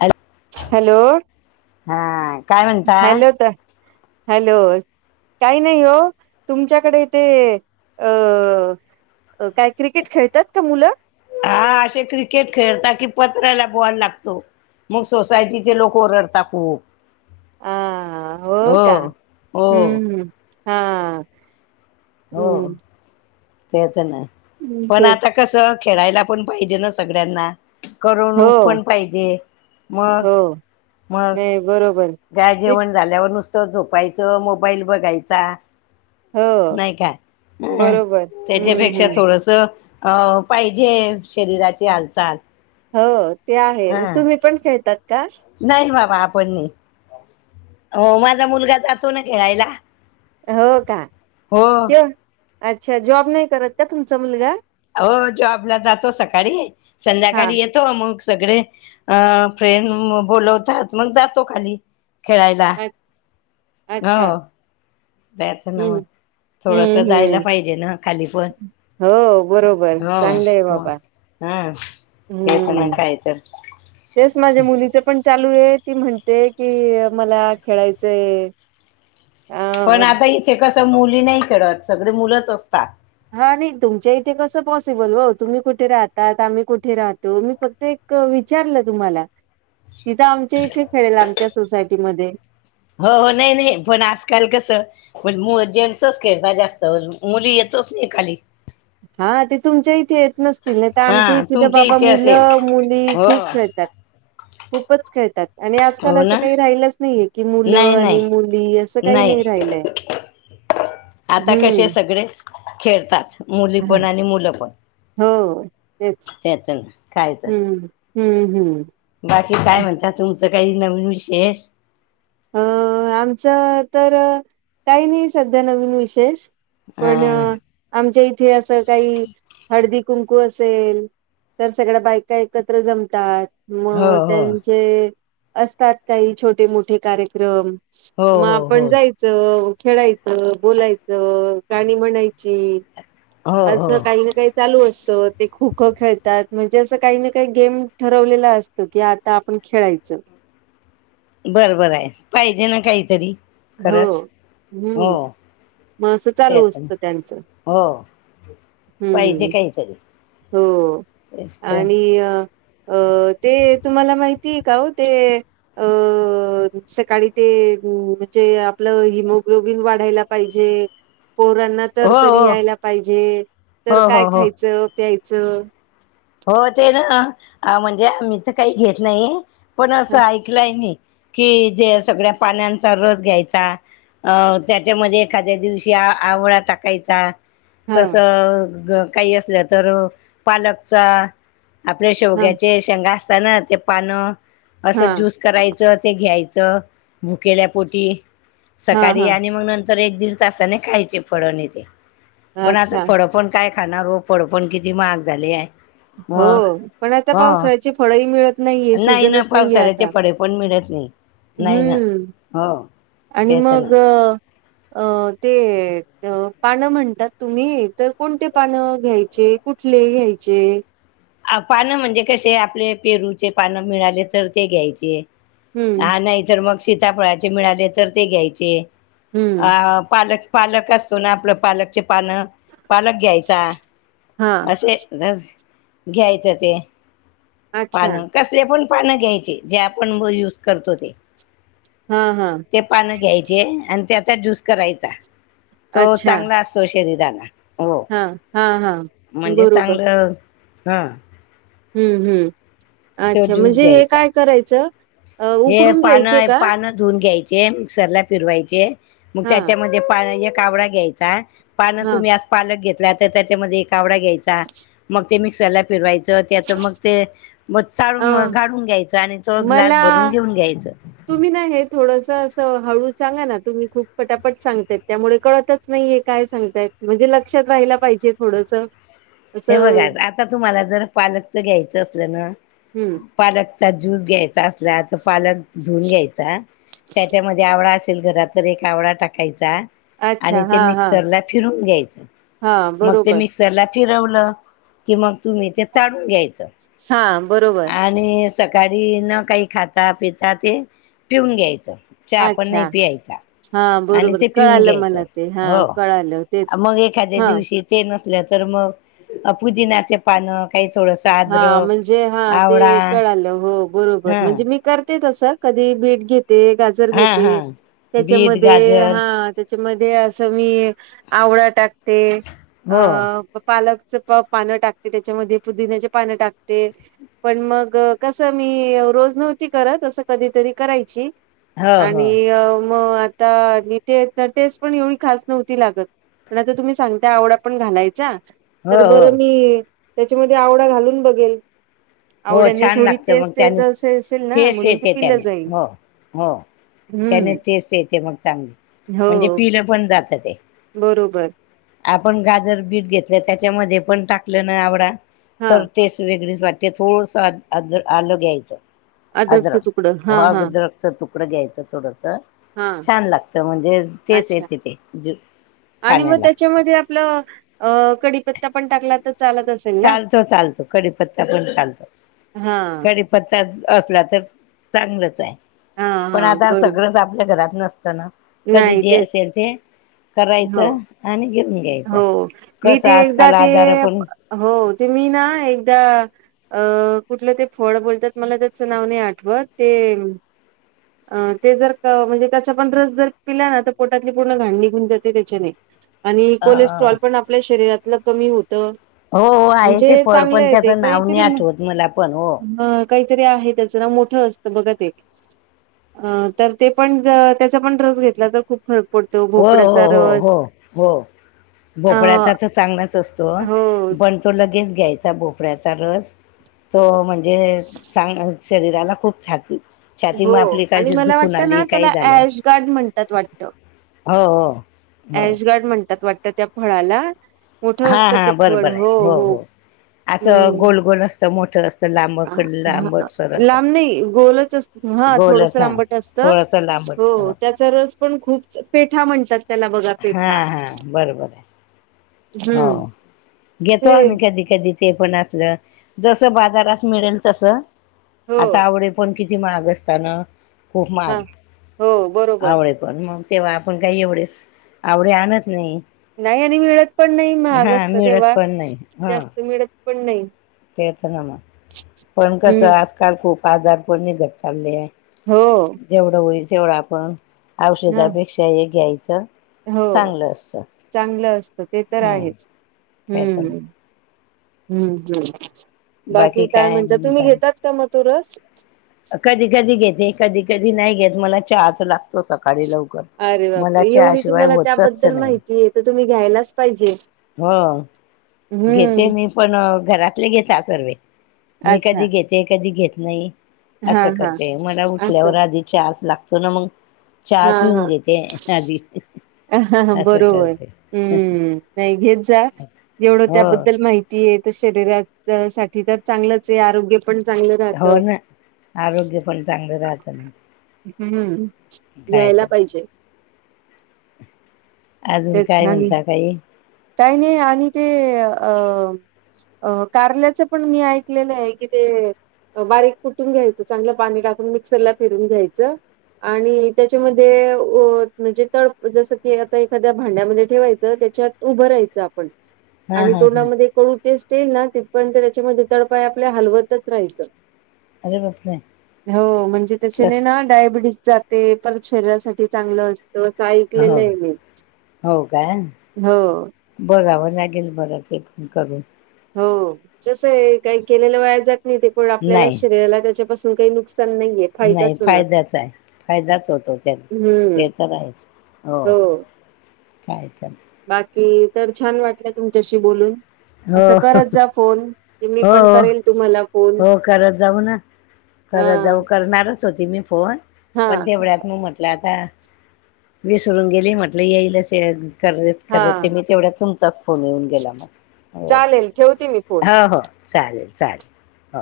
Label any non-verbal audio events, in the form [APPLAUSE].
Hello hello हा काय म्हणता हॅलो ता हॅलो काही नाही हो तुमच्याकडे ते अ, काय क्रिकेट खेळतात का मुलं. हा असे क्रिकेट खेळता की पत्र्याला बॉल लागतो. मग सोसायटीचे लोक ओरडतात खूप. हा हो का हो हम्म हम्म हा हो हम्म ते पण आहे पण तेच आता, कसं खेळायला पण पाहिजे ना सगळ्यांना. करणूक हो ओपण पाहिजे मग हो मग. नाही बरोबर जा ते जेवण झाल्यावर नुसतं झोपायचं मोबाईल बघायचा, हो नाही का ह बरोबर हम्म त्याच्यापेक्षा हम्म थोडस त पाहिजे शरीराची हालचाल. हो ते हा आहे तुम्ही पण खेळतात का? नाही बाबा आपण नाही अ माझा मुलगा जातो ना खेळायला. हो का, हो अच्छा जॉब नाही करत का तुमचा मुलगा. आओ जॉबला जातो सकाळी हा संध्याकाळी येत तो मग सगळे अ फ्रेंड बोलवतात मग जातो खाली खेळायला. अ- हो अच्छा जायच ना हम्म मग. थोडस हम्म हम्म जायला पाहिजे ना खाली पण हो बरोबर हो चांगलं आहे बाबा मग. हम तेच ना हम्म काय तर. तेच माझ्या मुलीच पण चालू आहे ती म्हणते की मला खेळायचंय. [UNINTELLIGIBLE] पण आता इथे कसं मुली नाही खेळत सगळे मुलंच असतात. हा नाही तुमच्या इथे कसं पॉसिबल हो तुम्ही कुठे राहतात आम्ही कुठे राहतो मी फक्त एक विचारलं तुम्हाला तिथं आमच्या इथे खेळेल आमच्या सोसायटीमध्ये. हो हो नाही नाही पण आजकाल कसं. ण मु जेंट्सच खेळतात जास्त मुली येतोच नाही खाली. हा ते तुमच्या इथे येत नसतील नाय तर आमच्या हा इथे तर तुमच्या बाबा असेल मुलं मुली हो खूप हो खेळतात. खूपच खेळतात. आणि आजकाल असं ना काही राहिलंच नाहीये की मुलं नाही नाही आणि मुली असं काही नाही राहिलंय. [UNINTELLIGIBLE] आता कसे सगळे खेळतात मुली पण आणि मुलं पण, हो तेच त्यातून काय तर हम्म हम्म हम्म. बाकी काय म्हणतात तुमचं काही नवीन विशेष. अ आमचं तर काही नाही सध्या नवीन विशेष. हा पण आमच्या इथे असं काही हळदी कुंकू असेल, तर सगळ्या बायका एकत्र जमतात. हो मग हो त्यांचे असतात काही छोटे मोठे कार्यक्रम हो मग हो आपण हो जायचं खेळायचं बोलायचं गाणी म्हणायचं ज हो असं हो काही ना काही चालू असत ते खो खो खेळतात म्हणजे असं काही ना काही गेम ठरवलेला असत त की आता आपण खेळायचं बरोबर आहे पाहिजे ना काहीतरी हो खरंच हो हम्म मग असं चालू त्याच ना. असतं त्यांचं हो पाहिजे हम्म काहीतरी हो तेच तर आणि अ अ ते तुम्हाला माहिती आहे का हो ते अ सकाळी ते आपलं हिमो्लोबिन वाढायला पाहिजे पोरांना तर हो तरी हो यायला पाहिजे तर हो काय हो हो खायचं प्यायचं हो ते ना म्हणजे आ मी तर काही घेत नाहीे पण असं हा ऐकलंय म कि जे सगळ्या पाण्यांचा रस घ्यायचा अ त्याच्यामध्ये एखाद्या दिवशी आवळा टाकायचा तस ग काही असलं तर पालकचा आपल्या हा शेवग्याचे शेंगा असतात ना ते पानं असं हा ज्यूस करायचं ते घ्यायचं भुकेल्यापोटी हा सकाळी हा आणि मग नंतर एक दीड तासाने खायचे फळ नाही तेे पण आता अच्छा फळ पण काय खाणारो पड पण किती महाग झाली आहे मग हो पण आता हा. पावसाळ्याची फळही मिळत नाहीय नाही ना सीझनच नाहीये पावसाळ्याचे आता फळे पण मिळत नाही नाही ना. हम्म हो. आणि तेच मग ना अ ते पानं म्हणतात तुम्ही तर कोणते पानं घ्यायचे. कुठले घयचे अ पानं म्हणजे कसे आपले पेरूचे पानं मिळाले तर ते घ्यायचे हम्म हा नाही तरर मग सीताफळाचे मिळाले तर ते घ्यायचे हम्म अ पालक पालक असतो ना आपलं पालकचे पानं पालक घ्यायचा हा से ज घ्यायचं ते अच्छा पानं कसले पण पानं घ्यायचे जे आपण युज करतो ते हा हा ते पानं घ्यायचे आणि त्याचा ज्यूस करायचा तो अच्छा चांगला अस सुशरी दला हो हा हा हा म्हणजे बरोबर चांगलं ह हम् हम् तो अच्छा ज्यूस म्हणजे हे घ्यायचा काय करायचं हे उकडून घ्यायचे पानं का पानं धुवून घ्यायचे मिक्सरला फिरवायचे मग हा त्याच्यामध्ये पा कावडा घ्यायचा. पानं हा तुम्ही आज पालक घेतला तर त्याच्यामध्ये एक आवडा घ्यायचा मग ते मिक्सरला फिरवायचा. त्याच मग ते मग चाळून अ गाढून घ्यायचं आणि त ग्लास मला भरून घेऊन घ्यायचं. तुम्ही नाही हे थोडस असं हळू सांगा ना तुम्ही खूप फटापट सांगता त्यामुळे कळत. नाहीये काय सांगतायत म्हणजे लक्षात राहायला पाहिजे थोडस. हे असं बघाच आता तुम्हाला जर पालकच घ्यायचं असलं ना हम्म पालकचा ज्यूस घ्यायचा. पालक धुून घ्यायचा त्याच्यामध्ये आवड असेल घरात ज एक आवडा टाकायचा. अच्छा आणि ते हा हा मिक्सरला फिरून घ्यायचं हा मग ते बरोबर मिक्स त्याला फिरवलं की मग तुम्ही ते चाढून घ्यायचं. हा बरोबर. आणि सकाळी न काही खाता पिता ते पिऊून घ्यायचं. हा पण नाही अच्छा पियायचा. हा आणि बरोबर ते पिऊन कळालं घ्यायचं मला ते हा हो कळालं तेच मग एखाद्या हा दिवशी ते नसल्या तर मग पुदिन्याचे पानं काही थोडस आदरक जे हा ते कळालं हो बरोबर हं म्हणजे मी करते तस कधी बीट घेते गं. हा हा घे बीट त्याच्यामध्ये गाजर हा. त्याच्यामध्ये असं मी आवळा टाकते अ हो पालक. पानं टाकते त्याच्यामध्ये पुदिन्याचे पानं टाकते. पण मग कसं मी रोज नव्हती करत असं कधीतरी करायची. हो हो आणि मग आता ते टेस्ट पण एवढी खास नव्हती लागत. पण आता तुम्ही सांगता आवडा पण घालायचा. हो तर हो बरं मी त्याच्यामध्ये आवडा घालून बघेल. हो आवड आणि छान थोडी लागत मग टेस्ट येत त्याने असे असेल ना ठेस म्हणून ते येते पिलं त्याने जाईल. हो हो. त्याने हम्म टेस्ट येते मग चांगली म्हणजे हो पिलं पण जात ते. बरोबर. आपण गाजर बीट घेतलं त्याच्यामध्ये पण टाकलं ना आवडा हा तर टेस्ट वेगळीच वाटते. ते थोडस आलं घ्यायचं. अद्रकचं अ्र तुकडं हा हा वागद रक्त तुकड घ आयत थोडस. हा छान लागतं म्हणजे तेच अच्छा येते तेे. आणि मग त्याच्यामध्ये आपलं अ कडीपत्ता पण टाकला तर चालत असत. चालतो चालतो कडीपत्ता पण चालतो हा क. असला तर चांगलच आहे हा पण हा आता बरोबर सगळं. आपल्या घरात नसताना कधी नाही जे तेच असेल ते हो करायचं आणि घेऊन. घ्यायचं हो मी कसं ते एकदा आजकाल ते आजार पण हो ते मी ना एकदा अ कुठलं ते फळ बोलतात मला त्याचं नाव नाही आठवत ते अ ते जर म्हणजे त्याचा पण रस जर पिला ना तर पोटातली पूर्ण घाण निघून जाते त्याच्याने आणि अ कोलेस्ट्रॉल पण आपल्या शरीरातलं कमी होतं हो हो ण आहे ते जे फळ चांगले पण आहे ते त्याचं नाव नाही काहीतरी म आठवत मला पण हो काहीतरी आहे त्याचं नाव मोठं असतं बघत एक. अ तर ते पण त्याचा पण रस घेतला तर खूप फरक पडतो हो हो भोपड्याचा हो रस. हो हो अ भोपळ्याचा तर चांगलाच असतो हो पण. तो लगेच घ्यायचा भोपऱ्याचा रस तो म्हणजे चांग शरीराला खूप छाकी. हो आणि मला वाटतं ना काही त्याला झालं श गार्ड म्हणतात वाटत. हो हो हो शगारड म्हणतात वाटत त्या फळाला मोठं हां असतं ते हां फळ बरोबर आहे हो हो. असं हम्म गोल गोल असतं मोठं असतं लांबकड हा लांबटसर असं लांब नाही गोलच असत. हा थोडस गोलच हां लांबट असत थोडंसं हो लांबट त्याचा रस पण खूप पीठा म्हणतात. त्याला बघा पेठा. हा बरोबर आहे हम्म हो घेतो ते आम्ही कधी कधी. ते पण असलं जसं बाजारात मिळेल तस. हो आता आवडे पण किती महाग असताना खूप हा महाग हो बरोबर आवडेत पण मग तेव्हा आपण काही एवढेच आवडे आणत नाही नाही आणि मिळत पण नाही महाग हां असत मिळत तेव्हा पण नाही हां जास्त मिळत पण नाही तेच ना मग पण हम्म कसं आजकाल खूप आजार पण निघत चालले आहे हो जेवढं होईल तेवढं आपण ह औषधापेक्षा हे घ्यायचं हो चांगलं असतं चांगलं असतं ते तर हम्म आहेच त्यातन हम्म हम्म हम्म बाकी काय म्हणत तुम्ही घेतात का मथुरस कधी कधी घेते कधी कधी नाही घेत मला चार्च ला सकाळी लवकर अरे मला बापरे एवढी शिवाय तुम्हाला होतच त्याबद्दल नाही माहितीय तर तुम्ही घ्यायलाच पाहिजे. हा घेते हम्म मी पण घरातले घेत सर्व मी अच्छा कधी घेते. ते कधी घेत नाही हा असं हा करते मला असं उठल्यावर आधी चहा लागतो ना मग चहा हा पिऊन हा घेते आधी असं बरोबर करते हम् नाही घेत जा जवढं हो त्याबद्दल माहिती शरीरा साठी तर चांगलंच आहे आरोग्य ण चांगलं हो राहतं. ना आरोग्य पण चांगलं राहत ना. हम्म काय या्यायला तर पाहिजे. अजून तेच काय आणि म्हणता काही काही नाहि अ कारल्याचं पण मी ऐकलेलं आहे की ते बारीक फुटून घ्यायचं चांगलं पाणी टाकून मिक्सरला फिरून घ्यायचं. आणि त्याच्यामध्ये अ म्हणजे तडप जसं की आता एखाद्या भांड्यामध्ये ठेवायचं त्याच्यात उभं राहायचं आपण हां आणि हां हां तोंडामध्ये कळू टेस्ट येईल ना तिथ पण त्याच्यामध्ये तडपाय आपल्या हलवतच राहायं. अरे बापरे हो म्हणजे त्याच्याने तस ना डायबिटीस जाते पण शरीरासाठी चांगलं असतं असं हो ऐकलेलं आहे म. हो का हो बोलावं लागेल बरंच करून हो जसं आहे काही केलेलं वया जात नाही ते पण आपल्याला नाही शरीराला त्याच्यापासून काही नुकसा नाहीये. नाही फायदाच होणार फायद्याचा आहे फायदाच होतो त्याने हम्म ते तरराहायचं हो काय तर. बाकी तर छान वाटलं तुमच्याशी बोलून. असं हो करत जा फोन क मी हो पण करेल तुम्हाला फोन हा खरं जाऊ करणारच होती मी फोन हा पण तेवढ्यात मग म्हटलं आता विसरून गेली म्हटल येईलच कर करते हा मी तेवढ्या तुमचाच फोन येऊून गेलामो चालेल ठेवते मी फोन चालेल चालेल. हो